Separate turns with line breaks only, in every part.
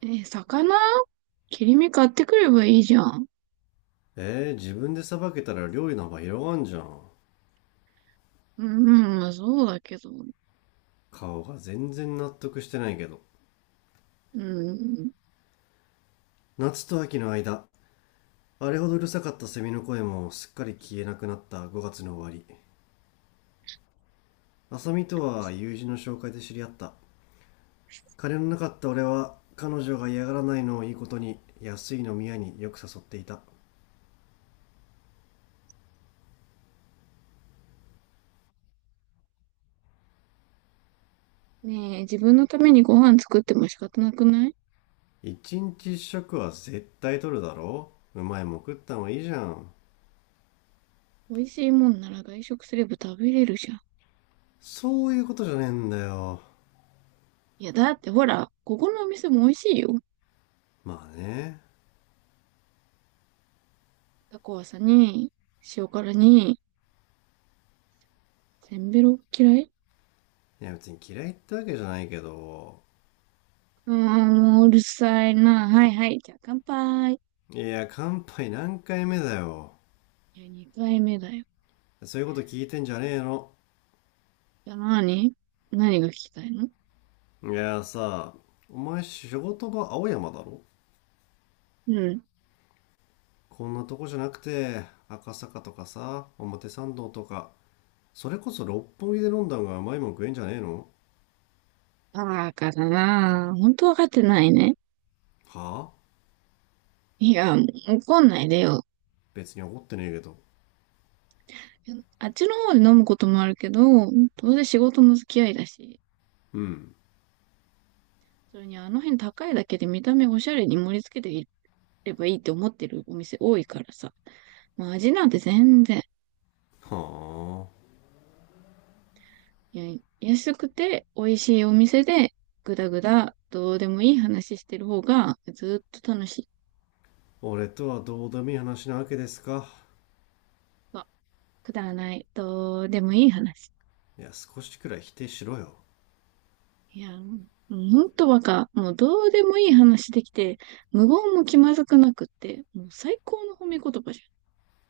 え、魚切り身買ってくればいいじゃん。
自分でさばけたら料理の幅広がんじゃん。
うん、まあそうだけど。
顔が全然納得してないけど。
うん。
夏と秋の間、あれほどうるさかったセミの声もすっかり消えなくなった5月の終わり。浅見とは友人の紹介で知り合った。金のなかった俺は彼女が嫌がらないのをいいことに安い飲み屋によく誘っていた。
ねえ、自分のためにご飯作っても仕方なくない？
一日一食は絶対取るだろう。うまいもん食ったのはいいじゃん。
美味しいもんなら外食すれば食べれるじゃん。
そういうことじゃねえんだよ。
いや、だってほら、ここのお店も美味しいよ。
まあね。
タコワサに、塩辛に、せんべろ嫌い？
いや別に嫌いってわけじゃないけど、
ああもううるさいな。はいはい。じゃあ乾杯。
いや、乾杯何回目だよ。
いや、二回目だよ。
そういうこと聞いてんじゃねえの。
じゃあ何が聞きたいの？
いやさ、お前仕事場青山だろ。
うん。
こんなとこじゃなくて、赤坂とかさ、表参道とか、それこそ六本木で飲んだ方が甘いもん食えんじゃねえの。
バカだな。本当わかってないね。
はあ。
いや、怒んないでよ。
別に怒ってねえけど。
あっちの方で飲むこともあるけど、どうせ仕事の付き合いだし、
うん。
それにあの辺高いだけで見た目おしゃれに盛り付けていればいいって思ってるお店多いからさ。まあ味なんて全然、
はあ。
いや安くて美味しいお店で、ぐだぐだどうでもいい話してる方がずっと楽しい。
俺とはどうでもいい話なわけですか。
まあくだらない、どうでもいい話。
いや、少しくらい否定しろよ。
いや、もうんほんとバカ。もうどうでもいい話できて、無言も気まずくなくって、もう最高の褒め言葉じゃ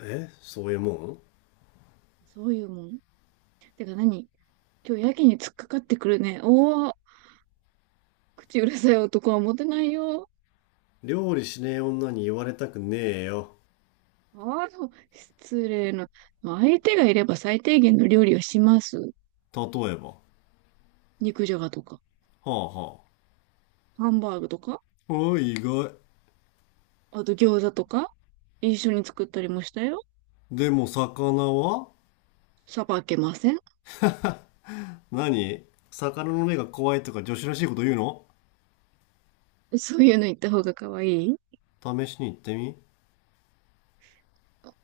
えそういうもん？
ん。そういうもん。てか何？今日やけに突っかかってくるね。おお、口うるさい男はモテないよ。
料理しねえ女に言われたくねえよ。
ああ、そう失礼な。相手がいれば最低限の料理をします。
例えば。は
肉じゃがとか、
あはあ。
ハンバーグとか、
おい、意外。
あと餃子とか、一緒に作ったりもしたよ。
でも、魚は？
さばけません。
何？魚の目が怖いとか女子らしいこと言うの？
そういうの言った方が可愛い？
試しに行ってみ。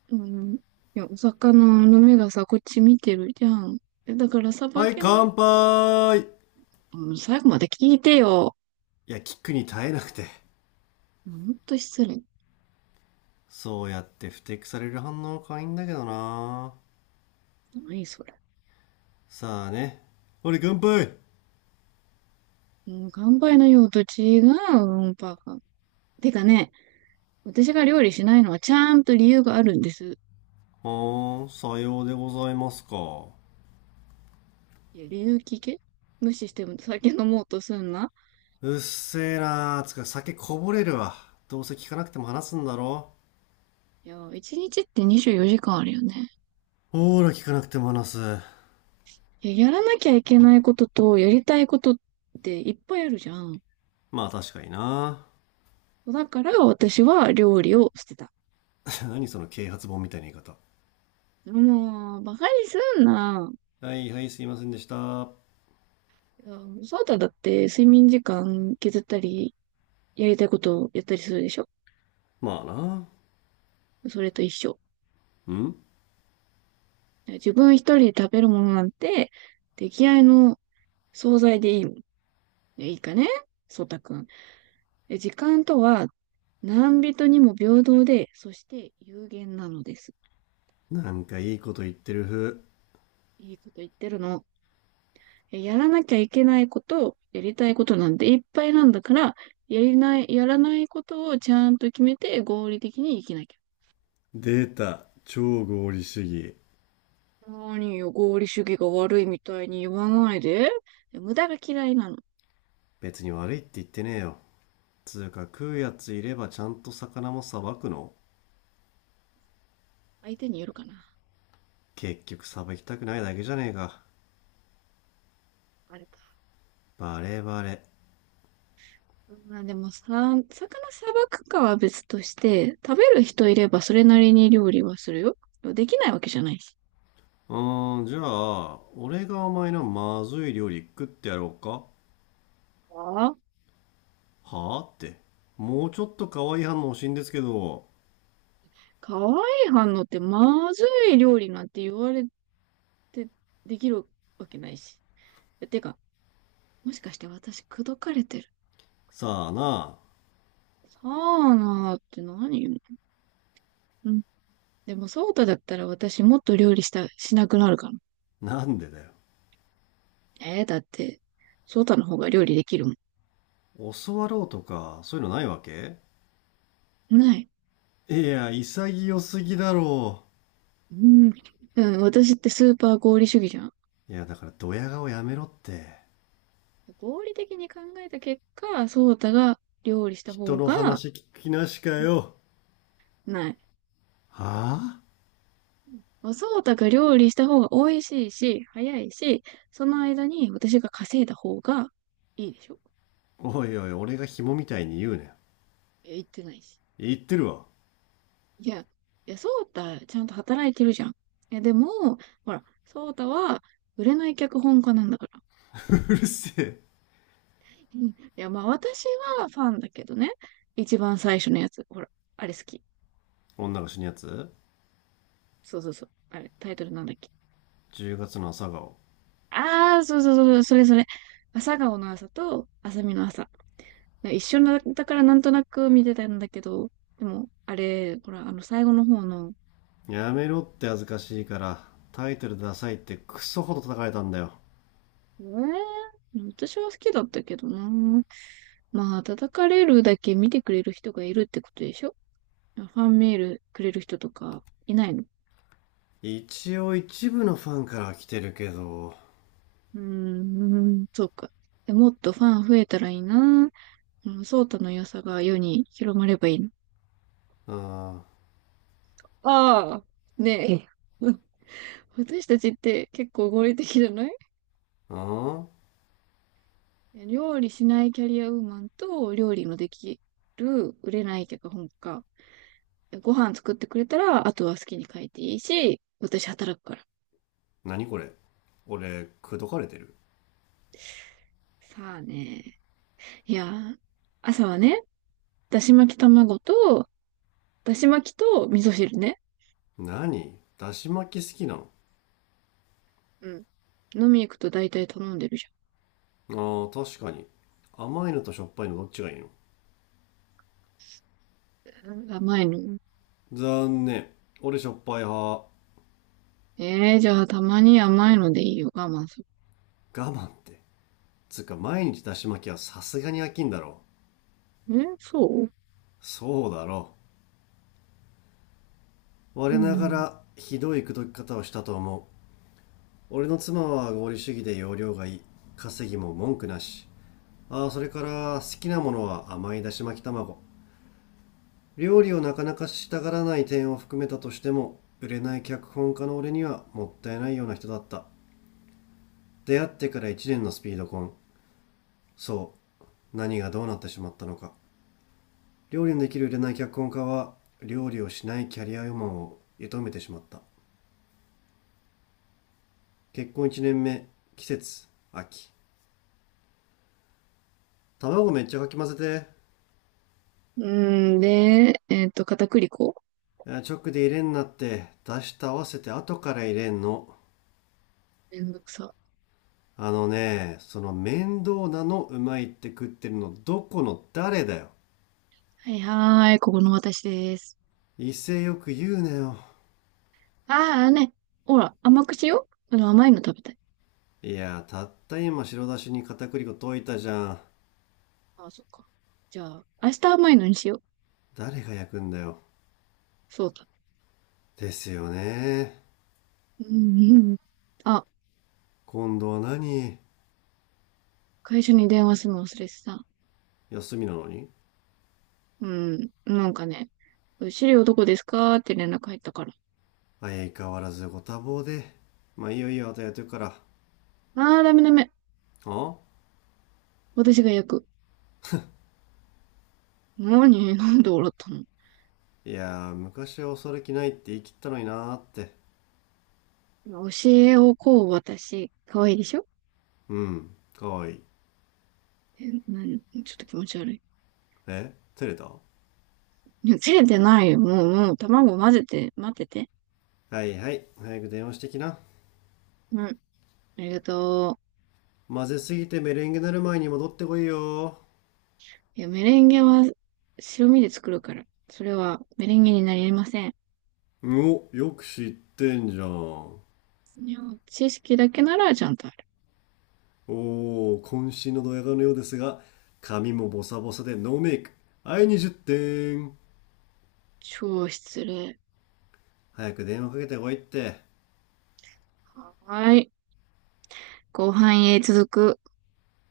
うん。いや、お魚の目がさ、こっち見てるじゃん。えだからさば
はい、
けない。
乾杯。い
うん、最後まで聞いてよ。
や、キックに耐えなくて。
ほんと失礼。
そうやって不適される反応可愛いんだけどな。
何それ。
さあね。俺乾杯。
うん、乾杯の用途違う、うんぱてか、私が料理しないのはちゃんと理由があるんです。
ほーん、さようでございますか。
いや、理由聞け。無視しても酒飲もうとすんな。
うっせえなー。つか酒こぼれるわ。どうせ聞かなくても話すんだろ。
いや、一日って24時間あるよね。
ほーら、聞かなくても話す。
いや、やらなきゃいけないことと、やりたいことっていっぱいあるじゃん。
まあ確かにな。
だから私は料理を捨てた。
何その啓発本みたいな言い方。
もう、バカにすんな。
はいはい、すいませんでした。ま
いやそうただって睡眠時間削ったり、やりたいことをやったりするでしょ？
あな。
それと一緒。
うん。
自分一人で食べるものなんて、出来合いの惣菜でいいもん。いいかね、そうたくん。え、時間とは、何人にも平等で、そして有限なのです。
なんかいいこと言ってる風。
いいこと言ってるの。やらなきゃいけないこと、やりたいことなんていっぱいなんだから、やらないことをちゃんと決めて合理的に生きなきゃ。
出た、超合理主義。
何よ、合理主義が悪いみたいに言わないで。無駄が嫌いなの。
別に悪いって言ってねえよ。つうか食うやついればちゃんと魚もさばくの？
相手によるかな。
結局さばきたくないだけじゃねえか。
あれか。
バレバレ。
うんまあでもさ、魚さばくかは別として、食べる人いればそれなりに料理はするよ。できないわけじゃないし。
うーん、じゃあ、俺がお前のまずい料理食ってやろうか。
ああ、
はあって。もうちょっと可愛い反応欲しいんですけど。
かわいい反応ってまずい料理なんて言われてできるわけないし。てか、もしかして私口説かれてる？
さあな、
さあなーって何よ。うん。でも、そうただったら私もっと料理した、しなくなるかな。
なんでだよ。
えー、だって、ソータの方が料理できるもん。
教わろうとか、そういうのないわけ？
ない。
いや、潔すぎだろ
うん。うん、私ってスーパー合理主義じゃん。
う。いや、だからドヤ顔やめろって。
合理的に考えた結果、ソータが料理した
人
方
の
が、
話聞きなしかよ。
ない。
はぁ、あ、
ソータが料理した方が美味しいし、早いし、その間に私が稼いだ方がいいでしょ。
おいおい、俺が紐みたいに言うね。
え、言ってないし。
言ってるわ。
いや、ソータちゃんと働いてるじゃん。え、でも、ほら、ソータは売れない脚本家なんだから。
うるせえ。
うんいや、まあ私はファンだけどね。一番最初のやつ。ほら、あれ好き。
女が死ぬやつ
そうそうそう。あれ、タイトルなんだっけ。
?10 月の朝顔。
ああ、そうそうそう、それそれ。朝顔の朝と朝見の朝。一緒なだからなんとなく見てたんだけど、でも、あれ、ほら、最後の方の、
やめろって恥ずかしいから、タイトルダサいってクソほど叩かれたんだよ。
えー、私は好きだったけどな。まあ、叩かれるだけ見てくれる人がいるってことでしょ？ファンメールくれる人とかいないの？
一応一部のファンから来てるけど。
うーん、そうか。でもっとファン増えたらいいな。うん、ソータの良さが世に広まればいいな。
あー、
ああ、ねえ。うん、私たちって結構合理的じゃない？
あー。
料理しないキャリアウーマンと料理のできる売れない脚本家。ご飯作ってくれたら、あとは好きに書いていいし、私働くから。
何これ？俺、くどかれてる？
さあね。いやー、朝はね、だし巻き卵と、だし巻きと味噌汁ね。
何？だし巻き好きなの？
うん。飲み行くと大体頼んでるじ
あー確かに。甘いのとしょっぱいのどっちがいいの？
ゃん。甘いの。
残念。俺しょっぱい派。我
えー、じゃあたまに甘いのでいいよ。我慢する。
慢って？つうか毎日だし巻きはさすがに飽きんだろ。
え、そう？
そうだろう。
う
我なが
ん。
らひどい口説き方をしたと思う。俺の妻は合理主義で容量がいい。稼ぎも文句なし。ああ、それから好きなものは甘いだし巻き卵。料理をなかなかしたがらない点を含めたとしても売れない脚本家の俺にはもったいないような人だった。出会ってから1年のスピード婚。そう、何がどうなってしまったのか。料理のできる売れない脚本家は料理をしないキャリアウーマンを射止めてしまった。結婚1年目。季節、秋。卵めっちゃかき混ぜ
うん、で、片栗粉。
て。あ、直で入れんなって。出した合わせて後から入れんの。
めんどくさ。
あのね、その面倒なのうまいって食ってるのどこの誰だよ。
はいはーい、ここの私です。
威勢よく言うなよ。
ああね、ほら、甘くしよう。甘いの食べたい。
いやたった今白だしに片栗粉溶いたじゃん。
ああ、そっか。じゃあ、明日甘いのにしよう。
誰が焼くんだよ。
そうだ。
ですよね。
うん、うん。あ、
今度は何？
会社に電話するの忘れてた。
休みなのに？
うん、なんかね、資料どこですかって連絡入ったから。
相変わらずご多忙で。まあいいよいいよ、あとやってるから。
ああ、ダメダメ。
あ、
私が焼く。何？ なんで笑った
いやー、昔は恐れ気ないって言い切ったのになーって。
の？教えをこう私。可愛いでしょ？
うん、かわいい。
え、何ちょっと気持ち悪い。
え、照れた？
いや、照れてないよ。もう、もう、卵混ぜて、待ってて。
はいはい、早く電話してきな。
うん。ありがと
混ぜすぎてメレンゲなる前に戻ってこいよ。
う。いや、メレンゲは白身で作るから。それはメレンゲになりません。
お、よく知ってんじゃん。お
いや、知識だけならちゃんとある。
ー、渾身のドヤ顔のようですが、髪もボサボサでノーメイク。はい、20点。
超失礼。
早く電話かけてこいって。
はーい。後半へ続く。